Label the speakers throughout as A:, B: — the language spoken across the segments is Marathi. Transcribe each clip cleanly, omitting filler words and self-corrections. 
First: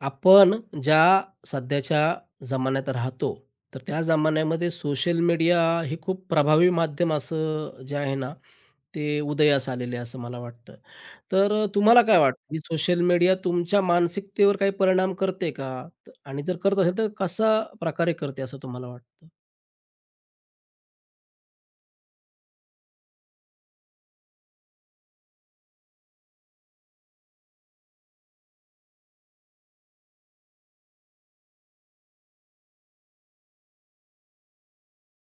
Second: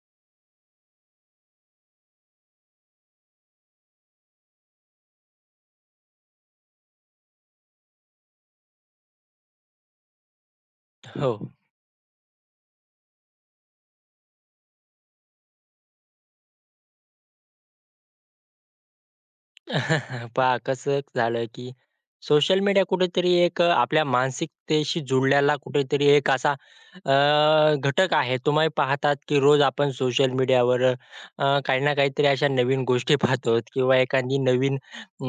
A: आपण ज्या सध्याच्या जमान्यात राहतो, तर त्या जमान्यामध्ये सोशल मीडिया हे खूप प्रभावी माध्यम असं जे आहे ना, ते उदयास आलेले असं मला वाटतं.
B: हो.
A: तुम्हाला काय वाटतं, की सोशल मीडिया तुमच्या मानसिकतेवर काही परिणाम करते का? आणि जर करत असेल तर कशा प्रकारे करते असं तुम्हाला वाटतं?
B: पहा कसं झालं, की सोशल मीडिया कुठेतरी एक आपल्या मानसिकतेशी जुळल्याला कुठेतरी एक असा घटक आहे. तुम्ही पाहतात, की रोज आपण सोशल मीडियावर काही ना काहीतरी अशा नवीन गोष्टी पाहतो किंवा एखादी नवीन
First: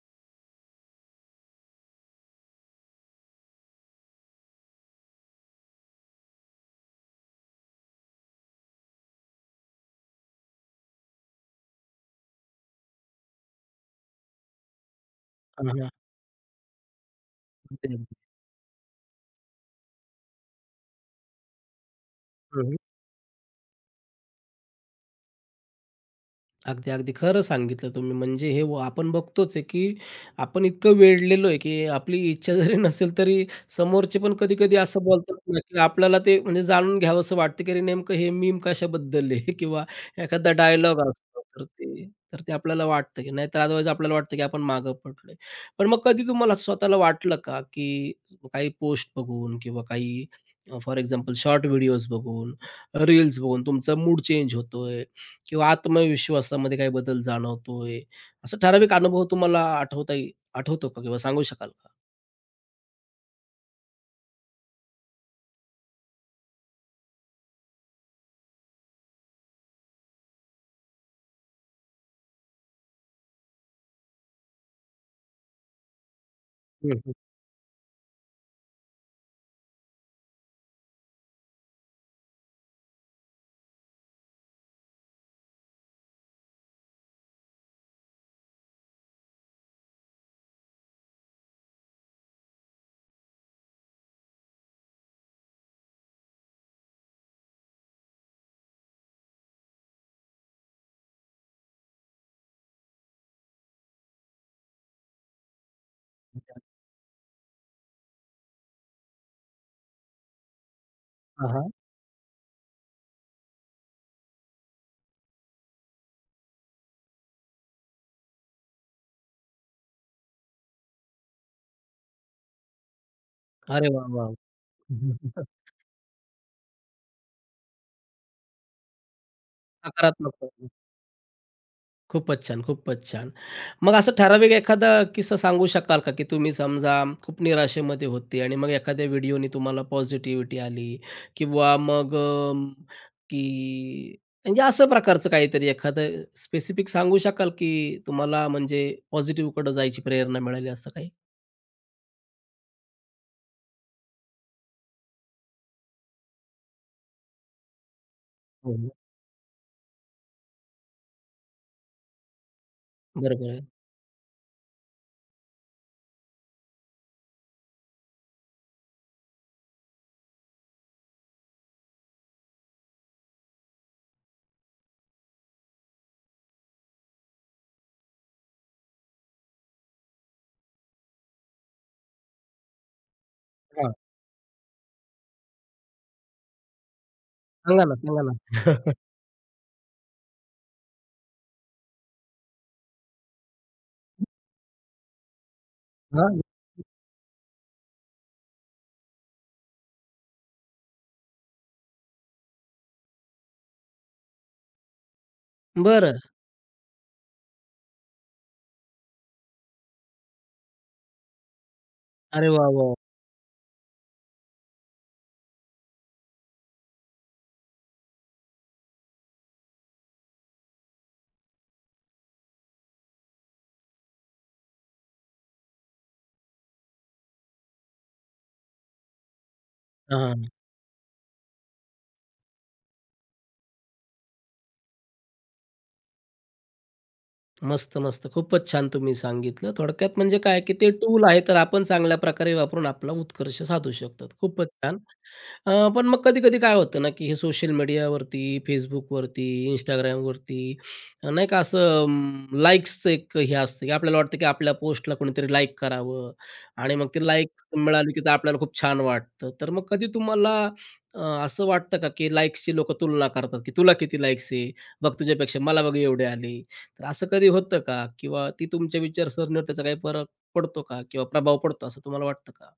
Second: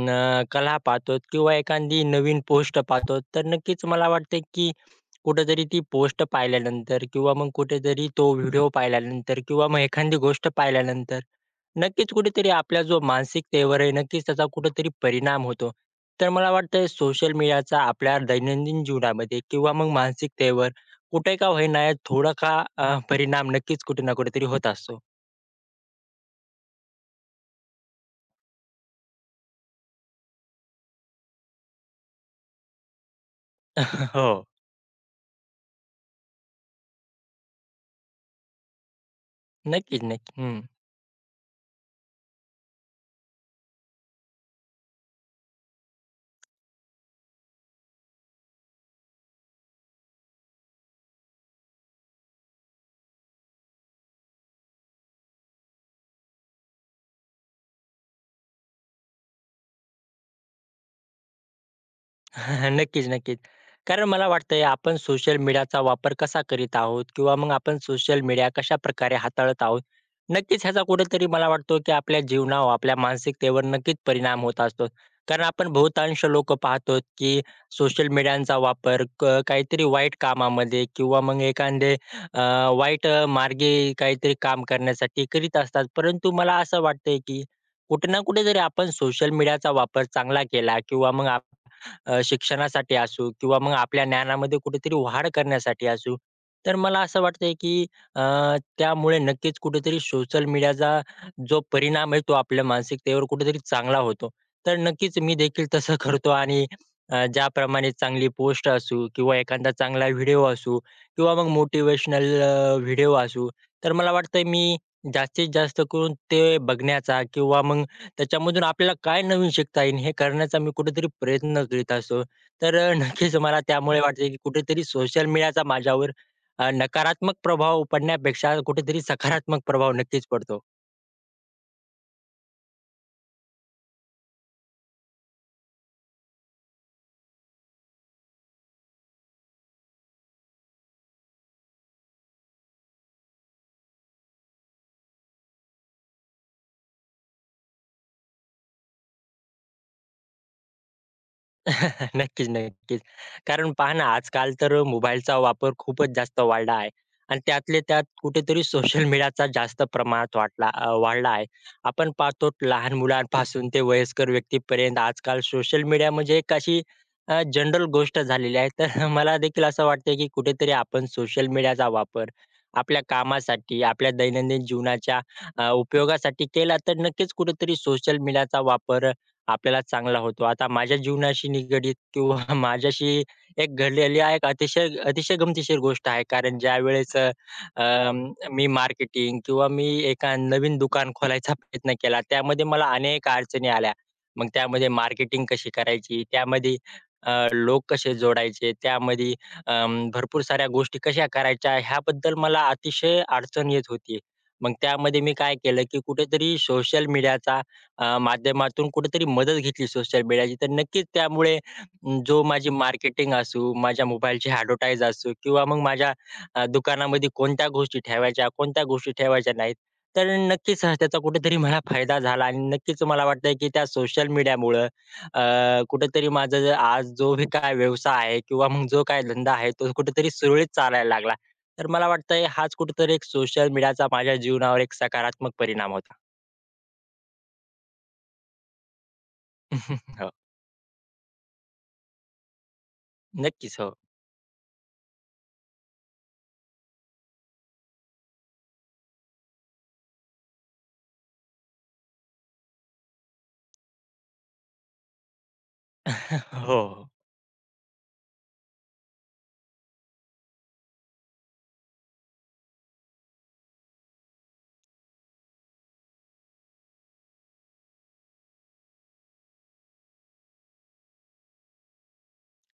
B: कला पाहतो किंवा एखादी नवीन पोस्ट पाहतो. तर नक्कीच मला वाटतं, की कुठेतरी ती पोस्ट पाहिल्यानंतर किंवा मग कुठेतरी तो व्हिडिओ पाहिल्यानंतर किंवा मग एखादी गोष्ट पाहिल्यानंतर नक्कीच कुठेतरी आपल्या जो मानसिकतेवर आहे, नक्कीच त्याचा कुठेतरी परिणाम होतो.
A: हां,
B: तर मला वाटतंय सोशल मीडियाचा आपल्या दैनंदिन जीवनामध्ये किंवा मग मानसिकतेवर कुठे का होईना थोडा का
A: हां.
B: परिणाम नक्कीच कुठे ना कुठेतरी होत असतो.
A: अगदी, अगदी. खरं सांगितलं तुम्ही. म्हणजे आपण बघतोच आहे, की आपण इतकं वेडलेलो आहे, की आपली इच्छा जरी नसेल तरी समोरचे पण
B: हो.
A: कधी-कधी असं बोलतात ना, की आपल्याला ते म्हणजे जाणून घ्यावंसं वाटतं, की अरे नेमकं हे मीम कशाबद्दल आहे किंवा
B: नक्कीच, नक्की.
A: एखादा डायलॉग असतो. तर ते आपल्याला वाटतं, की नाहीतर अदरवाईज आपल्याला वाटतं, की आपण मागं पडलोय. पण मग कधी तुम्हाला स्वतःला वाटलं का, की काही पोस्ट बघून किंवा काही फॉर एक्झाम्पल शॉर्ट व्हिडिओज बघून, रील्स बघून तुमचा मूड चेंज होतोय? किंवा आत्मविश्वासामध्ये काही बदल जाणवतोय? असा ठराविक अनुभव तुम्हाला आठवता येईल आठवतो का किंवा सांगू शकाल का?
B: नक्कीच, नक्कीच. कारण मला वाटतंय आपण सोशल मीडियाचा वापर कसा करीत आहोत किंवा मग आपण सोशल मीडिया कशाप्रकारे हाताळत आहोत. नक्कीच ह्याचा कुठेतरी मला वाटतो, की आपल्या जीवनावर, आपल्या मानसिकतेवर नक्कीच परिणाम होत असतो. कारण आपण बहुतांश लोकं
A: हं,
B: पाहतो,
A: हं.
B: की सोशल मीडियाचा वापर क काहीतरी वाईट कामामध्ये किंवा मग एखादे अ, वाईट मार्गे काहीतरी काम करण्यासाठी करीत असतात. परंतु मला असं वाटतंय, की कुठे ना कुठेतरी आपण सोशल मीडियाचा वापर चांगला केला किंवा मग शिक्षणासाठी असू किंवा मग आपल्या ज्ञानामध्ये कुठेतरी वाढ करण्यासाठी असू. तर मला असं वाटतंय की अ, त्यामुळे नक्कीच कुठेतरी सोशल मीडियाचा जो परिणाम आहे तो आपल्या मानसिकतेवर कुठेतरी चांगला होतो. तर नक्कीच मी देखील तसं करतो आणि ज्याप्रमाणे चांगली पोस्ट असू किंवा एखादा चांगला व्हिडिओ असू किंवा मग
A: हां, हां.
B: मोटिव्हेशनल व्हिडिओ असू. तर मला वाटतंय मी जास्तीत जास्त करून ते बघण्याचा किंवा मग त्याच्यामधून आपल्याला काय नवीन शिकता येईल हे करण्याचा मी कुठेतरी प्रयत्न करीत असतो. तर नक्कीच मला
A: अरे
B: त्यामुळे
A: वाह!
B: वाटते
A: वाह!
B: की कुठेतरी सोशल मीडियाचा माझ्यावर नकारात्मक प्रभाव पडण्यापेक्षा कुठेतरी सकारात्मक प्रभाव नक्कीच
A: सकारात्मक
B: पडतो.
A: पैलू. खूपच छान, खूपच छान. मग असं ठराविक एखादा किस्सा सांगू शकाल का, की तुम्ही समजा खूप निराशेमध्ये होते आणि मग एखाद्या व्हिडिओनी तुम्हाला पॉझिटिव्हिटी आली किंवा की म्हणजे असं प्रकारचं काहीतरी एखादं स्पेसिफिक सांगू शकाल, की तुम्हाला म्हणजे पॉझिटिव्हकडे जायची प्रेरणा मिळाली असं काही?
B: नक्कीच, नक्कीच. कारण पहा ना, आजकाल तर मोबाईलचा वापर खूपच जास्त वाढला आहे आणि त्यातल्या त्यात कुठेतरी
A: हो, हो.
B: सोशल मीडियाचा जास्त प्रमाणात वाढला आहे. आपण पाहतो लहान
A: बरोबर आहे.
B: मुलांपासून ते वयस्कर व्यक्तीपर्यंत आजकाल सोशल मीडिया म्हणजे एक अशी जनरल गोष्ट झालेली आहे. तर मला देखील असं वाटतंय, की कुठेतरी आपण सोशल मीडियाचा वापर आपल्या कामासाठी, आपल्या दैनंदिन जीवनाच्या उपयोगासाठी केला तर नक्कीच कुठेतरी सोशल मीडियाचा वापर आपल्याला चांगला होतो. आता माझ्या जीवनाशी निगडीत किंवा माझ्याशी एक
A: हां,
B: घडलेली आहे एक अतिशय अतिशय गमतीशीर गोष्ट आहे. कारण ज्यावेळेस
A: सांगा ना, सांगा ना.
B: मी मार्केटिंग किंवा मी एका नवीन दुकान खोलायचा प्रयत्न केला. त्यामध्ये मला अनेक अडचणी आल्या. मग त्यामध्ये मार्केटिंग कशी करायची,
A: हां,
B: त्यामध्ये लोक कसे जोडायचे, त्यामध्ये भरपूर साऱ्या गोष्टी कशा करायच्या ह्याबद्दल मला अतिशय अडचण येत होती. मग त्यामध्ये मी काय केलं, की
A: बरं.
B: कुठेतरी सोशल मीडियाचा माध्यमातून कुठेतरी मदत घेतली सोशल मीडियाची, तर नक्कीच त्यामुळे जो
A: अरे
B: माझी
A: वाह, वाह!
B: मार्केटिंग असू, माझ्या मोबाईलची एडव्हर्टाइज असू किंवा मग माझ्या दुकानामध्ये कोणत्या गोष्टी ठेवायच्या, कोणत्या गोष्टी ठेवायच्या नाहीत. तर नक्कीच त्याचा कुठेतरी मला फायदा झाला आणि नक्कीच मला वाटतंय, की त्या सोशल मीडियामुळं अ, कुठेतरी माझा आज जो बी काय व्यवसाय आहे किंवा मग जो काय धंदा आहे, तो कुठेतरी
A: हां.
B: सुरळीत चालायला लागला. तर मला वाटतंय हाच कुठेतरी एक सोशल मीडियाचा माझ्या जीवनावर एक सकारात्मक परिणाम होता.
A: मस्त, मस्त. खूपच छान तुम्ही सांगितलं. थोडक्यात
B: हो,
A: म्हणजे काय, की ते टूल आहे, तर आपण चांगल्या प्रकारे वापरून आपला उत्कर्ष
B: नक्कीच. हो.
A: साधू शकतो. खूपच छान. पण मग कधी-कधी काय होतं ना, की हे सोशल मीडियावरती, Facebookवरती, Instagramवरती नाही का अं, एक हे असतं, की आपल्याला वाटतं, की आपल्या पोस्टला कोणीतरी लाइक करावं
B: हो.
A: आणि मग ते लाइक्स मिळाली, की ते आपल्याला खूप छान वाटतं. तर मग कधी तुम्हाला असं वाटतं का, की लाइक्सची लोकं तुलना करतात, की तुला किती लाइक्स आहे? बघ तुझ्यापेक्षा मला बघ एवढे आले. तर असं कधी होतं का? किंवा ती तुमच्या विचारसरणीवर त्याचा काही फरक पडतो का? किंवा प्रभाव पडतो असं तुम्हाला वाटतं का?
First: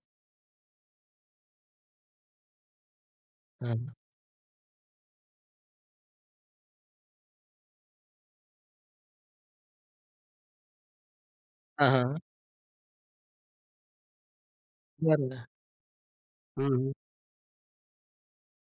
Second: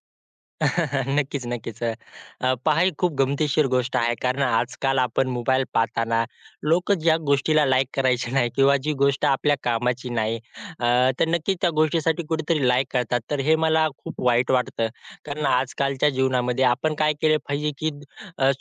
B: नक्कीच, नक्कीच. अ, अ, पहा ही खूप गमतीशीर
A: हां.
B: गोष्ट आहे. कारण आजकाल आपण मोबाईल पाहताना लोकं ज्या गोष्टीला लाइक करायचे नाही किंवा जी गोष्ट आपल्या कामाची नाही अ, तर नक्कीच त्या
A: हां, हां.
B: गोष्टीसाठी कुठेतरी लाइक करतात. तर हे मला खूप वाईट वाटतं.
A: बरं.
B: कारण आजकालच्या जीवनामध्ये
A: हं, हं.
B: आपण काय केले पाहिजे, की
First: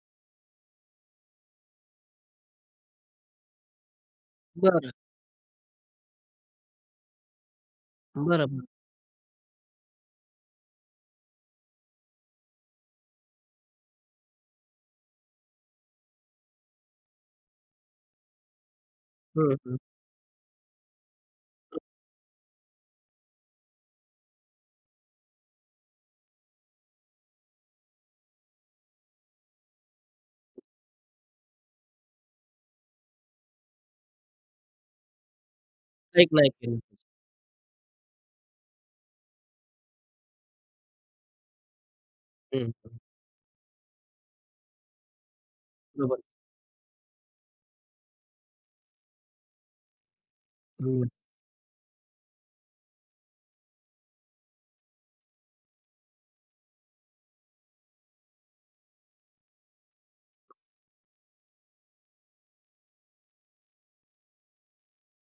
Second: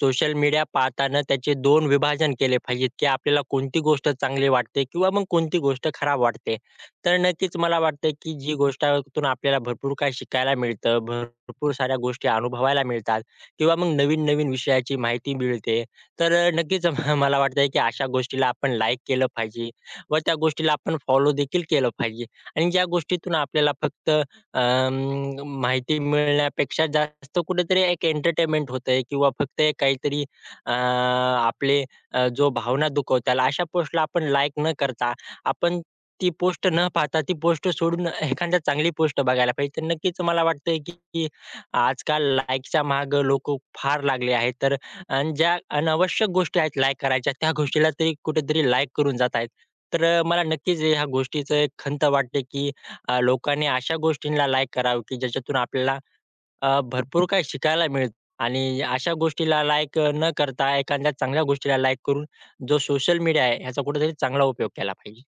B: सोशल मीडिया पाहताना त्याचे 2 विभाजन केले पाहिजेत, की आपल्याला कोणती गोष्ट चांगली वाटते
A: बरं.
B: किंवा मग कोणती गोष्ट खराब वाटते. तर नक्कीच मला वाटतं,
A: बरं,
B: की जी
A: बरं.
B: गोष्टातून आपल्याला भरपूर काही शिकायला मिळतं, भरपूर साऱ्या गोष्टी अनुभवायला मिळतात किंवा मग नवीन-नवीन विषयाची माहिती मिळते. तर नक्कीच मला वाटतंय, की अशा गोष्टीला आपण लाईक केलं
A: हं,
B: पाहिजे
A: हं.
B: व त्या गोष्टीला आपण फॉलो देखील केलं पाहिजे. आणि ज्या गोष्टीतून आपल्याला फक्त माहिती मिळण्यापेक्षा जास्त कुठेतरी एक एंटरटेनमेंट होतंय किंवा फक्त एक काहीतरी आपले जो भावना दुखवताल अशा पोस्टला आपण लाईक न करता आपण ती
A: ऐक नाही
B: पोस्ट
A: केलं.
B: न पाहता ती पोस्ट सोडून एखाद्या चांगली पोस्ट बघायला पाहिजे. तर नक्कीच मला वाटतंय की की आजकाल
A: हं,
B: लाईकच्या
A: हं.
B: मागे लोकं फार लागले आहेत. तर अन् ज्या
A: बरोबर.
B: अनावश्यक गोष्टी आहेत लाईक करायच्या त्या गोष्टीला ते कुठेतरी लाईक करून जात आहेत. तर मला नक्कीच ह्या
A: हं.
B: गोष्टीचं एक खंत वाटते की लोकांनी अशा गोष्टींना लाईक करावं की ज्याच्यातून आपल्याला भरपूर काही शिकायला मिळेल आणि अशा गोष्टीला लाईक न करता एखाद्या चांगल्या गोष्टीला लाईक करून जो सोशल मीडिया आहे ह्याचा कुठेतरी चांगला उपयोग केला पाहिजे.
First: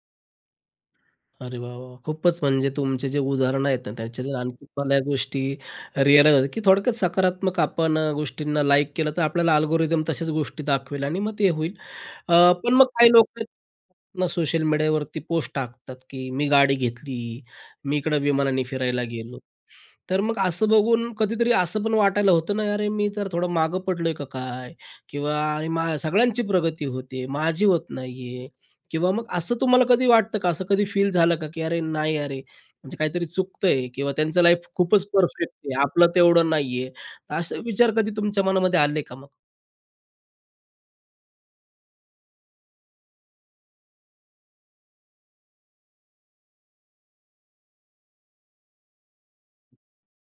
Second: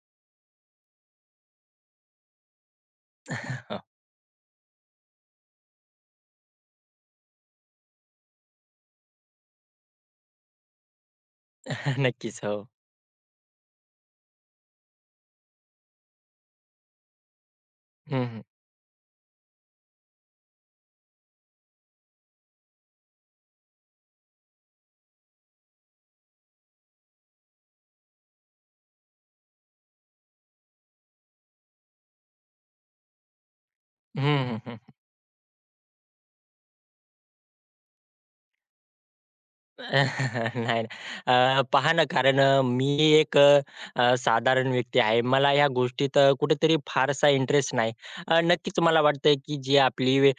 A: अरे वाह, वाह! खूपच म्हणजे तुमचे जे उदाहरणं आहेत ना, त्याच्यातून आणखी मला या गोष्टी रिअलाईज होतात, की थोडक्यात सकारात्मक आपण गोष्टींना लाईक केलं, तर आपल्याला अल्गोरिदम तशाच गोष्टी दाखवेल आणि मग ते होईल. अ,
B: नक्कीच. हो.
A: पण मग काही लोक ना सोशल मीडियावरती पोस्ट टाकतात, की मी गाडी घेतली, मी इकडं
B: हं, हं.
A: विमानाने फिरायला गेलो. तर मग असं बघून कधीतरी असं पण वाटायला होतं ना, "अरे, मी तर थोडं मागं पडलोय का काय?" किंवा "अरे, मा सगळ्यांची प्रगती होते, माझी होत नाहीये." किंवा मग असं तुम्हाला कधी वाटतं का? असं कधी फील झालं का, की "अरे, नाही अरे, म्हणजे काहीतरी चुकतंय किंवा त्यांचं
B: हं,
A: लाईफ
B: हं,
A: खूपच परफेक्ट आहे, आपलं तेवढं नाहीये." तर असे विचार कधी तुमच्या मनामध्ये आले का मग?
B: नाही ना. पहा ना, कारण मी एक अ, अ, साधारण व्यक्ती आहे. मला ह्या गोष्टीत कुठेतरी फारसा इंटरेस्ट नाही. नक्कीच मला वाटतंय, की जी आपली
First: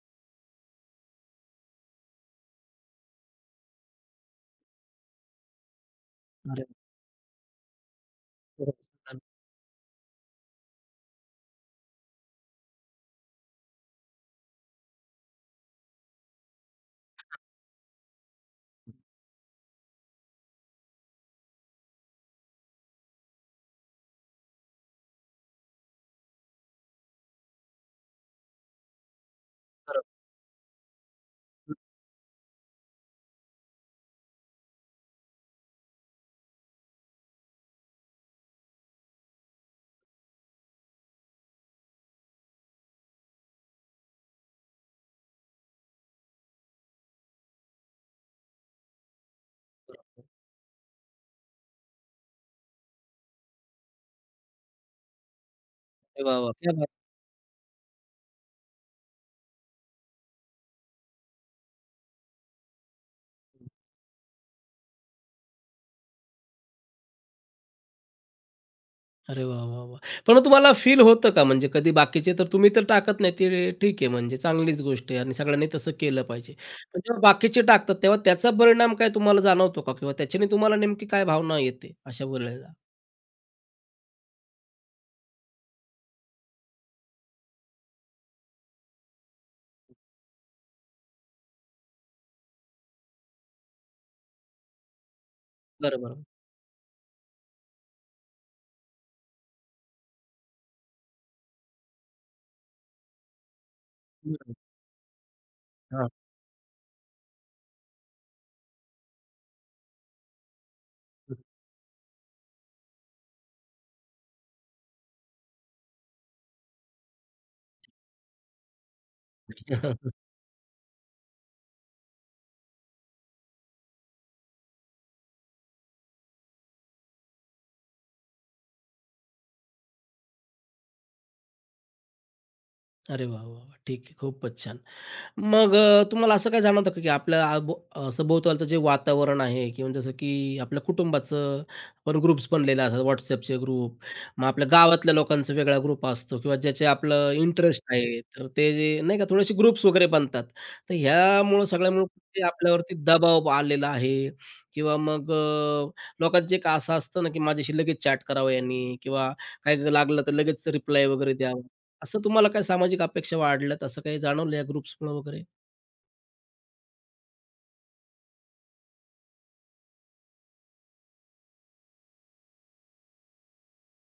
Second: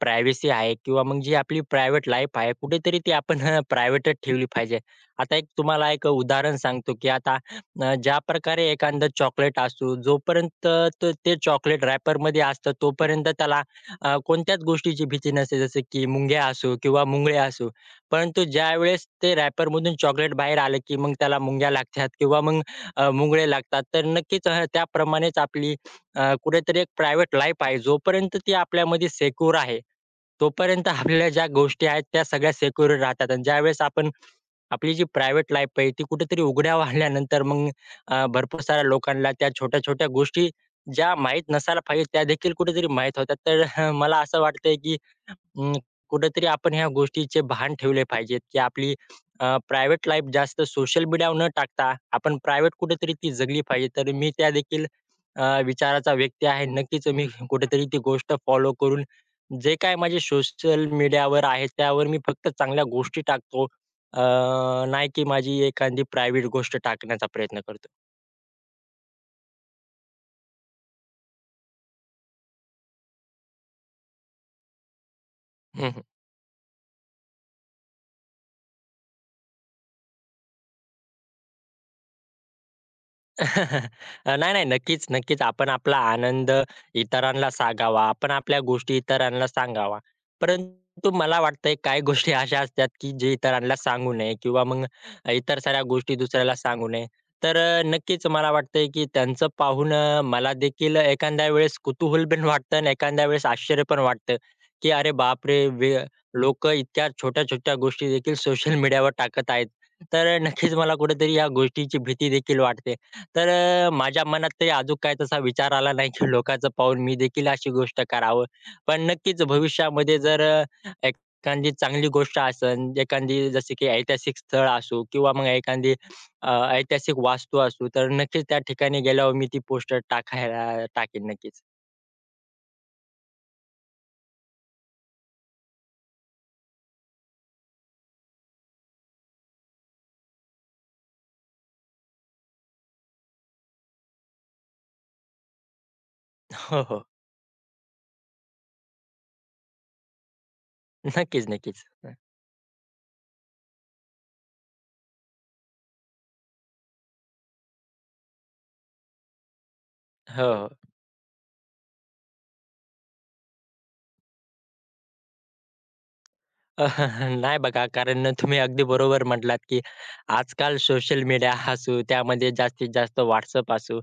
B: प्रायव्हसी आहे किंवा मग जी आपली प्रायव्हेट लाईफ आहे, कुठेतरी ती आपण प्रायव्हेटच ठेवली पाहिजे. आता एक तुम्हाला एक उदाहरण
A: अरे,
B: सांगतो, की आता ज्या प्रकारे
A: वा,
B: एखादं
A: खरंच.
B: चॉकलेट असू, जोपर्यंत ते चॉकलेट रॅपरमध्ये असतं, तोपर्यंत त्याला कोणत्याच गोष्टीची भीती नसते. जसं की मुंग्या असो किंवा मुंगळे असो. परंतु ज्यावेळेस ते रॅपरमधून चॉकलेट बाहेर आलं, की मग त्याला मुंग्या लागतात किंवा मग मुंगळे लागतात. तर नक्कीच त्याप्रमाणेच आपली कुठेतरी एक प्रायव्हेट लाईफ आहे. जोपर्यंत ती आपल्यामध्ये सेक्युर आहे,
A: खरंच,
B: तोपर्यंत आपल्या ज्या गोष्टी आहेत त्या सगळ्या सेक्युर राहतात आणि ज्यावेळेस आपण आपली जी प्रायव्हेट लाईफ आहे ती कुठेतरी उघड्यावर आणल्यानंतर मग भरपूर साऱ्या लोकांना त्या छोट्या-छोट्या गोष्टी ज्या माहीत नसायला पाहिजे, त्यादेखील कुठेतरी माहीत होतात. तर मला असं वाटतंय की अं, कुठेतरी आपण ह्या गोष्टीचे भान ठेवले पाहिजेत, की आपली प्रायव्हेट लाईफ जास्त सोशल मीडियावर न टाकता आपण प्रायव्हेट कुठेतरी ती जगली पाहिजे. तर मी त्या देखील विचाराचा
A: अरे वाह,
B: व्यक्ती
A: वाह!
B: आहे.
A: क्या
B: नक्कीच मी कुठेतरी ती गोष्ट फॉलो करून जे काय माझे सोशल मीडियावर आहे, त्यावर मी फक्त चांगल्या गोष्टी टाकतो. अ, नाही की माझी एखादी प्रायव्हेट गोष्ट टाकण्याचा प्रयत्न करतो.
A: अरे वाह, वाह, वाह! पण मग तुम्हाला फील होतं का? म्हणजे कधी बाकीचे तर तुम्ही तर टाकत नाही ते ठीक आहे म्हणजे चांगलीच गोष्ट आहे आणि सगळ्यांनी तसं
B: हं.
A: केलं पाहिजे. पण जेव्हा बाकीचे टाकतात तेव्हा त्याचा परिणाम काय तुम्हाला जाणवतो का? किंवा त्याच्याने तुम्हाला नेमकी काय भावना येते अशा वेळेला?
B: नाही, नाही. नक्कीच, नक्कीच. आपण आपला आनंद इतरांना सांगावा. आपण आपल्या गोष्टी इतरांना सांगावा. परंतु मला वाटतंय काही गोष्टी अशा असतात, की जे इतरांना सांगू नये किंवा मग इतर साऱ्या गोष्टी
A: बरोबर.
B: दुसऱ्याला सांगू नये. तर नक्कीच मला वाटतंय, की त्यांचं पाहून मला देखील एखाद्या वेळेस कुतूहल पण वाटतं आणि एखाद्या वेळेस आश्चर्य पण वाटतं,
A: हं,
B: की "अरे बापरे!
A: हां.
B: लोकं इतक्या छोट्या-छोट्या गोष्टी देखील सोशल मीडियावर टाकत आहेत." तर नक्कीच मला कुठेतरी या गोष्टीची भीती देखील वाटते. तर माझ्या मनात तरी अजून काही तसा विचार आला नाही, की लोकांचं पाहून मी देखील अशी गोष्ट करावं. पण नक्कीच भविष्यामध्ये जर एखादी चांगली गोष्ट असेल, एखादी जसे की ऐतिहासिक स्थळ असू किंवा मग एखादी ऐतिहासिक वास्तू असू, तर नक्कीच त्या ठिकाणी गेल्यावर मी ती पोस्टर टाकायला टाकेन नक्कीच.
A: अरे वाह, वाह, वाह! ठीक आहे. खूपच छान. तुम्हाला असं काय जाणवतं का, की आपल्या सभोवतालचं जे वातावरण आहे किंवा जसं की आपल्या कुटुंबाचं पण ग्रुप्स बनलेले असतात WhatsAppचे ग्रुप, मग आपल्या गावातल्या लोकांचा वेगळा ग्रुप असतो किंवा
B: हो,
A: ज्याचे
B: हो.
A: आपलं इंटरेस्ट आहे, तर ते जे नाही का थोडेसे ग्रुप्स वगैरे बनतात. तर
B: नक्कीच,
A: ह्यामुळं
B: नक्कीच.
A: सगळ्यामुळं ते आपल्यावरती दबाव आलेला आहे किंवा लोकांचं एक असं असतं ना, की माझ्याशी लगेच चॅट करावं यांनी किंवा काही लागलं तर
B: हो,
A: लगेच
B: हो.
A: रिप्लाय वगैरे द्यावा. असं तुम्हाला काय सामाजिक अपेक्षा वाढल्यात असं काही जाणवलं या ग्रुप्समुळे वगैरे?
B: नाही बघा, कारण तुम्ही अगदी बरोबर म्हटलात, की आजकाल सोशल मीडिया असू, त्यामध्ये जास्तीत जास्त WhatsApp असू,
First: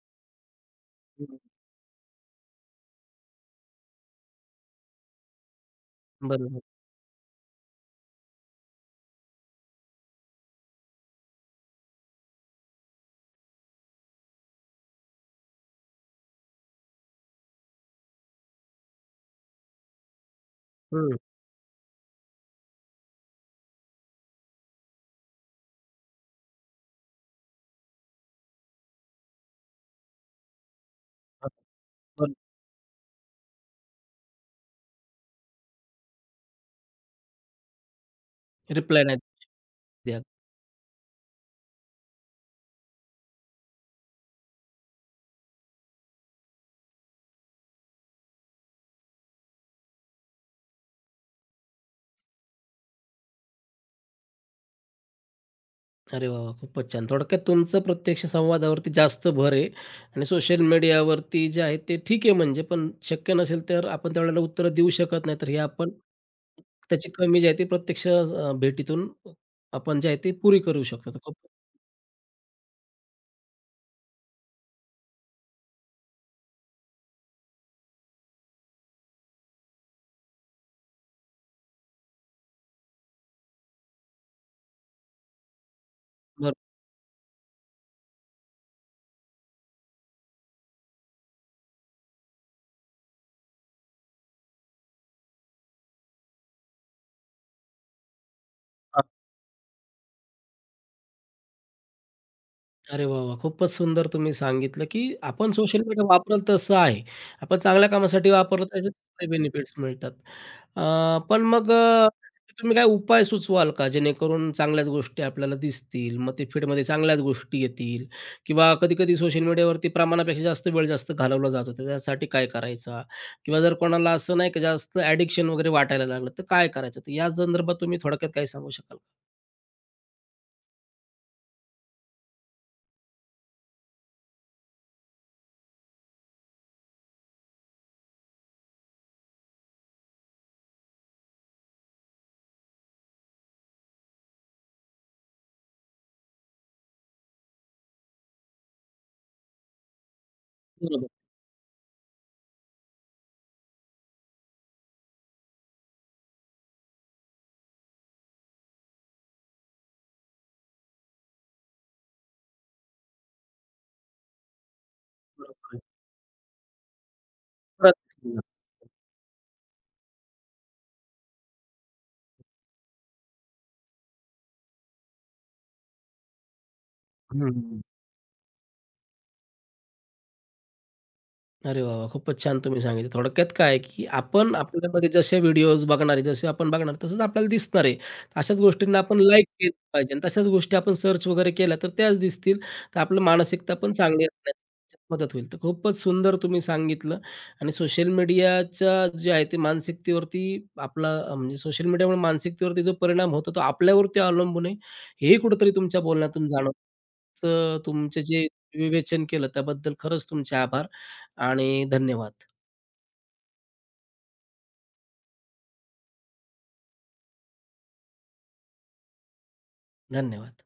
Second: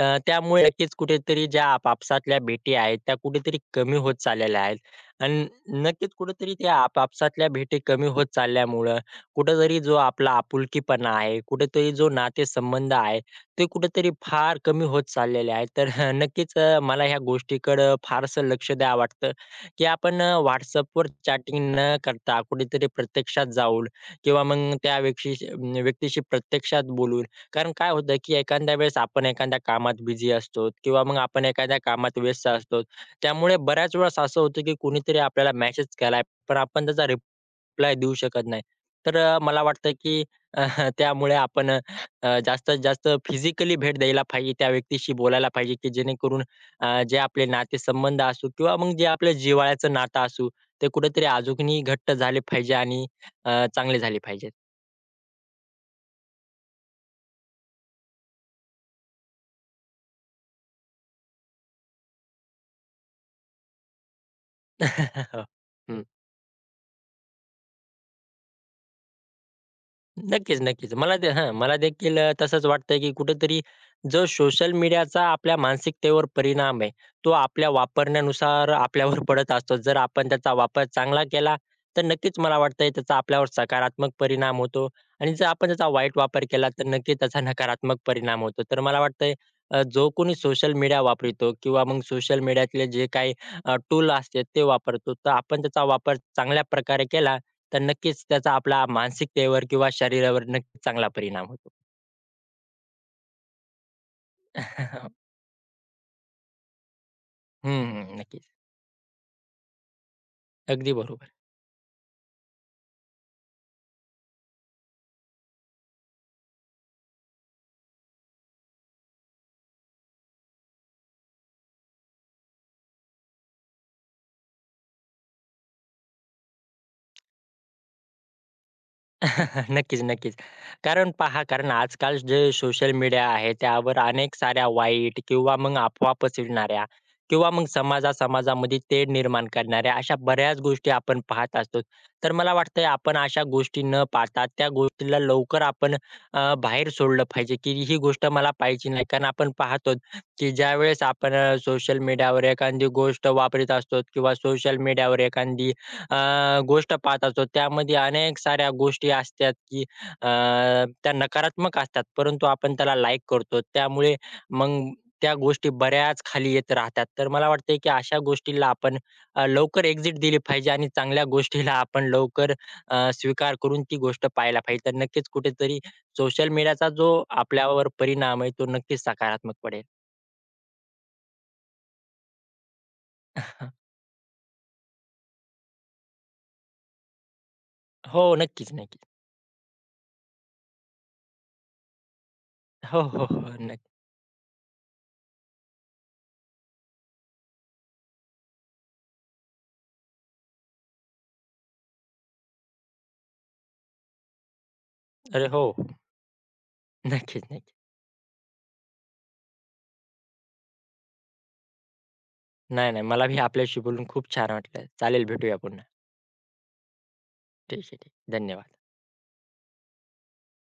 B: त्यामुळे नक्कीच
A: हं.
B: कुठेतरी ज्या आपापसातल्या भेटी आहेत, त्या कुठेतरी कमी होत चाललेल्या आहेत. आणि नक्कीच कुठेतरी
A: बरोबर.
B: त्या आपापसातल्या भेटी कमी होत चालल्यामुळं कुठेतरी जो आपला आपुलकीपणा आहे, कुठेतरी जो नातेसंबंध आहे, ते कुठेतरी फार कमी होत चाललेले आहेत. तर नक्कीच मला ह्या गोष्टीकडं फारसं लक्ष द्यावं वाटतं. की आपण WhatsAppवर
A: हं.
B: चॅटिंग न करता कुठेतरी प्रत्यक्षात जाऊन किंवा मग त्या व्यक्तीशी प्रत्यक्षात बोलून. कारण काय होतं, की एखाद्या वेळेस आपण एखाद्या कामात बिझी असतो किंवा मग आपण
A: हां,
B: एखाद्या कामात
A: बरं.
B: व्यस्त असतो. त्यामुळे बऱ्याच वेळेस असं होतं, की कोणीतरी आपल्याला मेसेज केलाय, पण आपण त्याचा रिप्लाय देऊ शकत नाही.
A: रिप्लाय
B: तर
A: नाही
B: मला वाटतं,
A: द्या.
B: की अ, त्यामुळे आपण जास्तीत जास्त फिजिकली भेट द्यायला पाहिजे, त्या व्यक्तीशी बोलायला पाहिजे, की जेणेकरून जे आपले नातेसंबंध असू किंवा मग जे आपलं जिव्हाळ्याचं नातं असू, ते कुठेतरी अजूनही घट्ट झाले पाहिजे आणि चांगले झाले पाहिजेत.
A: अरे वाह! वाह! खूपच छान. थोडक्यात तुमचं प्रत्यक्ष संवादावरती जास्त भर आहे आणि सोशल मीडियावरती जे आहे ते ठीक आहे म्हणजे, पण शक्य नसेल तर आपण त्यावेळेला उत्तरं देऊ शकत नाही. तर हे आपण
B: हो.
A: त्याची कमी जी आहे ती प्रत्यक्ष भेटीतून आपण जे आहे ते पुरी
B: नक्कीच,
A: करू
B: नक्कीच.
A: शकतो.
B: मला
A: तर
B: ते
A: खूप
B: हां, मला देखील तसंच वाटतंय, की कुठेतरी जो सोशल मीडियाचा आपल्या मानसिकतेवर परिणाम आहे, तो आपल्या वापरण्यानुसार आपल्यावर पडत असतो. जर आपण त्याचा वापर चांगला केला, तर नक्कीच मला वाटतंय त्याचा आपल्यावर सकारात्मक परिणाम होतो आणि जर आपण त्याचा वाईट वापर
A: बरं.
B: केला, तर नक्कीच त्याचा नकारात्मक परिणाम होतो. तर मला वाटतंय जो कोणी सोशल मीडिया वापरतो किंवा मग सोशल मीडियातले जे काही टूल असते ते वापरतो, तर आपण त्याचा वापर चांगल्या प्रकारे केला, तर नक्कीच त्याचा आपल्या मानसिकतेवर किंवा शरीरावर नक्कीच चांगला परिणाम होतो.
A: अरे वाह, वाह! खूपच सुंदर तुम्ही सांगितलं, की आपण सोशल मीडिया वापरल तसं आहे. आपण
B: हं,
A: चांगल्या
B: हं.
A: कामासाठी
B: नक्कीच.
A: वापरलं तर त्याचे काही बेनिफिट्स मिळतात.
B: अगदी
A: अ,
B: बरोबर.
A: पण मग अ, तुम्ही काय उपाय सुचवाल का? जेणेकरून चांगल्याच गोष्टी आपल्याला दिसतील, मग ते फीडमध्ये चांगल्याच गोष्टी येतील किंवा कधी-कधी सोशल मीडियावरती प्रमाणापेक्षा जास्त वेळ जास्त घालवला जातो, तर त्यासाठी काय करायचा? किंवा जर कोणाला असं नाही का जास्त ॲडिक्शन वगैरे वाटायला लागलं, तर काय करायचं? तर या संदर्भात तुम्ही थोडक्यात काही सांगू शकाल? का?
B: नक्कीच, नक्कीच. कारण पहा, कारण आजकाल जे सोशल मीडिया आहे, त्यावर अनेक साऱ्या वाईट किंवा मग अफवा पसरविणाऱ्या किंवा मग समाजा-समाजामध्ये तेढ निर्माण करणाऱ्या अशा बऱ्याच गोष्टी आपण पाहत असतो. तर मला वाटतंय आपण अशा गोष्टी न पाहता त्या गोष्टीला लवकर आपण बाहेर सोडलं पाहिजे, की ही गोष्ट मला पाहिजे नाही. कारण आपण पाहतो, की ज्यावेळेस
A: बरोबर,
B: आपण सोशल मीडियावर एखादी गोष्ट वापरत असतो किंवा सोशल मीडियावर एखादी अ, गोष्ट पाहत असतो. त्यामध्ये अनेक साऱ्या गोष्टी असतात, की अ, त्या नकारात्मक असतात, परंतु आपण त्याला लाईक करतो. त्यामुळे मग त्या गोष्टी
A: बरोबर आहे.
B: बऱ्याच खाली येत राहतात. तर मला वाटतंय, की अशा गोष्टीला आपण लवकर एक्झिट दिली पाहिजे आणि चांगल्या गोष्टीला आपण लवकर स्वीकार करून ती गोष्ट पाहायला पाहिजे. तर नक्कीच कुठेतरी सोशल मीडियाचा जो आपल्यावर परिणाम आहे, तो नक्कीच सकारात्मक पडेल.
A: अरे वाह, वाह! खूपच छान तुम्ही सांगितलं. थोडक्यात काय आहे, की आपण आपल्यामध्ये जसे व्हिडिओज बघणार आहे, जसे आपण बघणार तसंच आपल्याला दिसणार आहे.
B: हो,
A: अशाच
B: नक्कीच,
A: गोष्टींना
B: नक्कीच.
A: आपण लाईक केलं पाहिजे आणि तशाच गोष्टी आपण सर्च वगैरे केल्या तर त्याच दिसतील.
B: हो,
A: तर आपलं
B: हो, हो.
A: मानसिकता
B: नक्की.
A: पण चांगली राहण्यास मदत होईल. तर खूपच सुंदर तुम्ही सांगितलं आणि सोशल मीडियाच्या जे आहे ते मानसिकतेवरती आपला म्हणजे सोशल मीडियामुळे मानसिकतेवरती जो परिणाम होतो तो आपल्यावरती अवलंबून आहे. हेही
B: अरे हो.
A: कुठेतरी तुमच्या बोलण्यातून जाणवतं.
B: नक्कीच, नक्कीच.
A: तर तुमचे जे विवेचन केलं त्याबद्दल खरंच तुमचे आभार. आणि धन्यवाद.
B: नाही, नाही. मला भी आपल्याशी बोलून खूप छान वाटलं. चालेल भेटूया पुन्हा. ठीक आहे, ठीक. धन्यवाद.
A: धन्यवाद.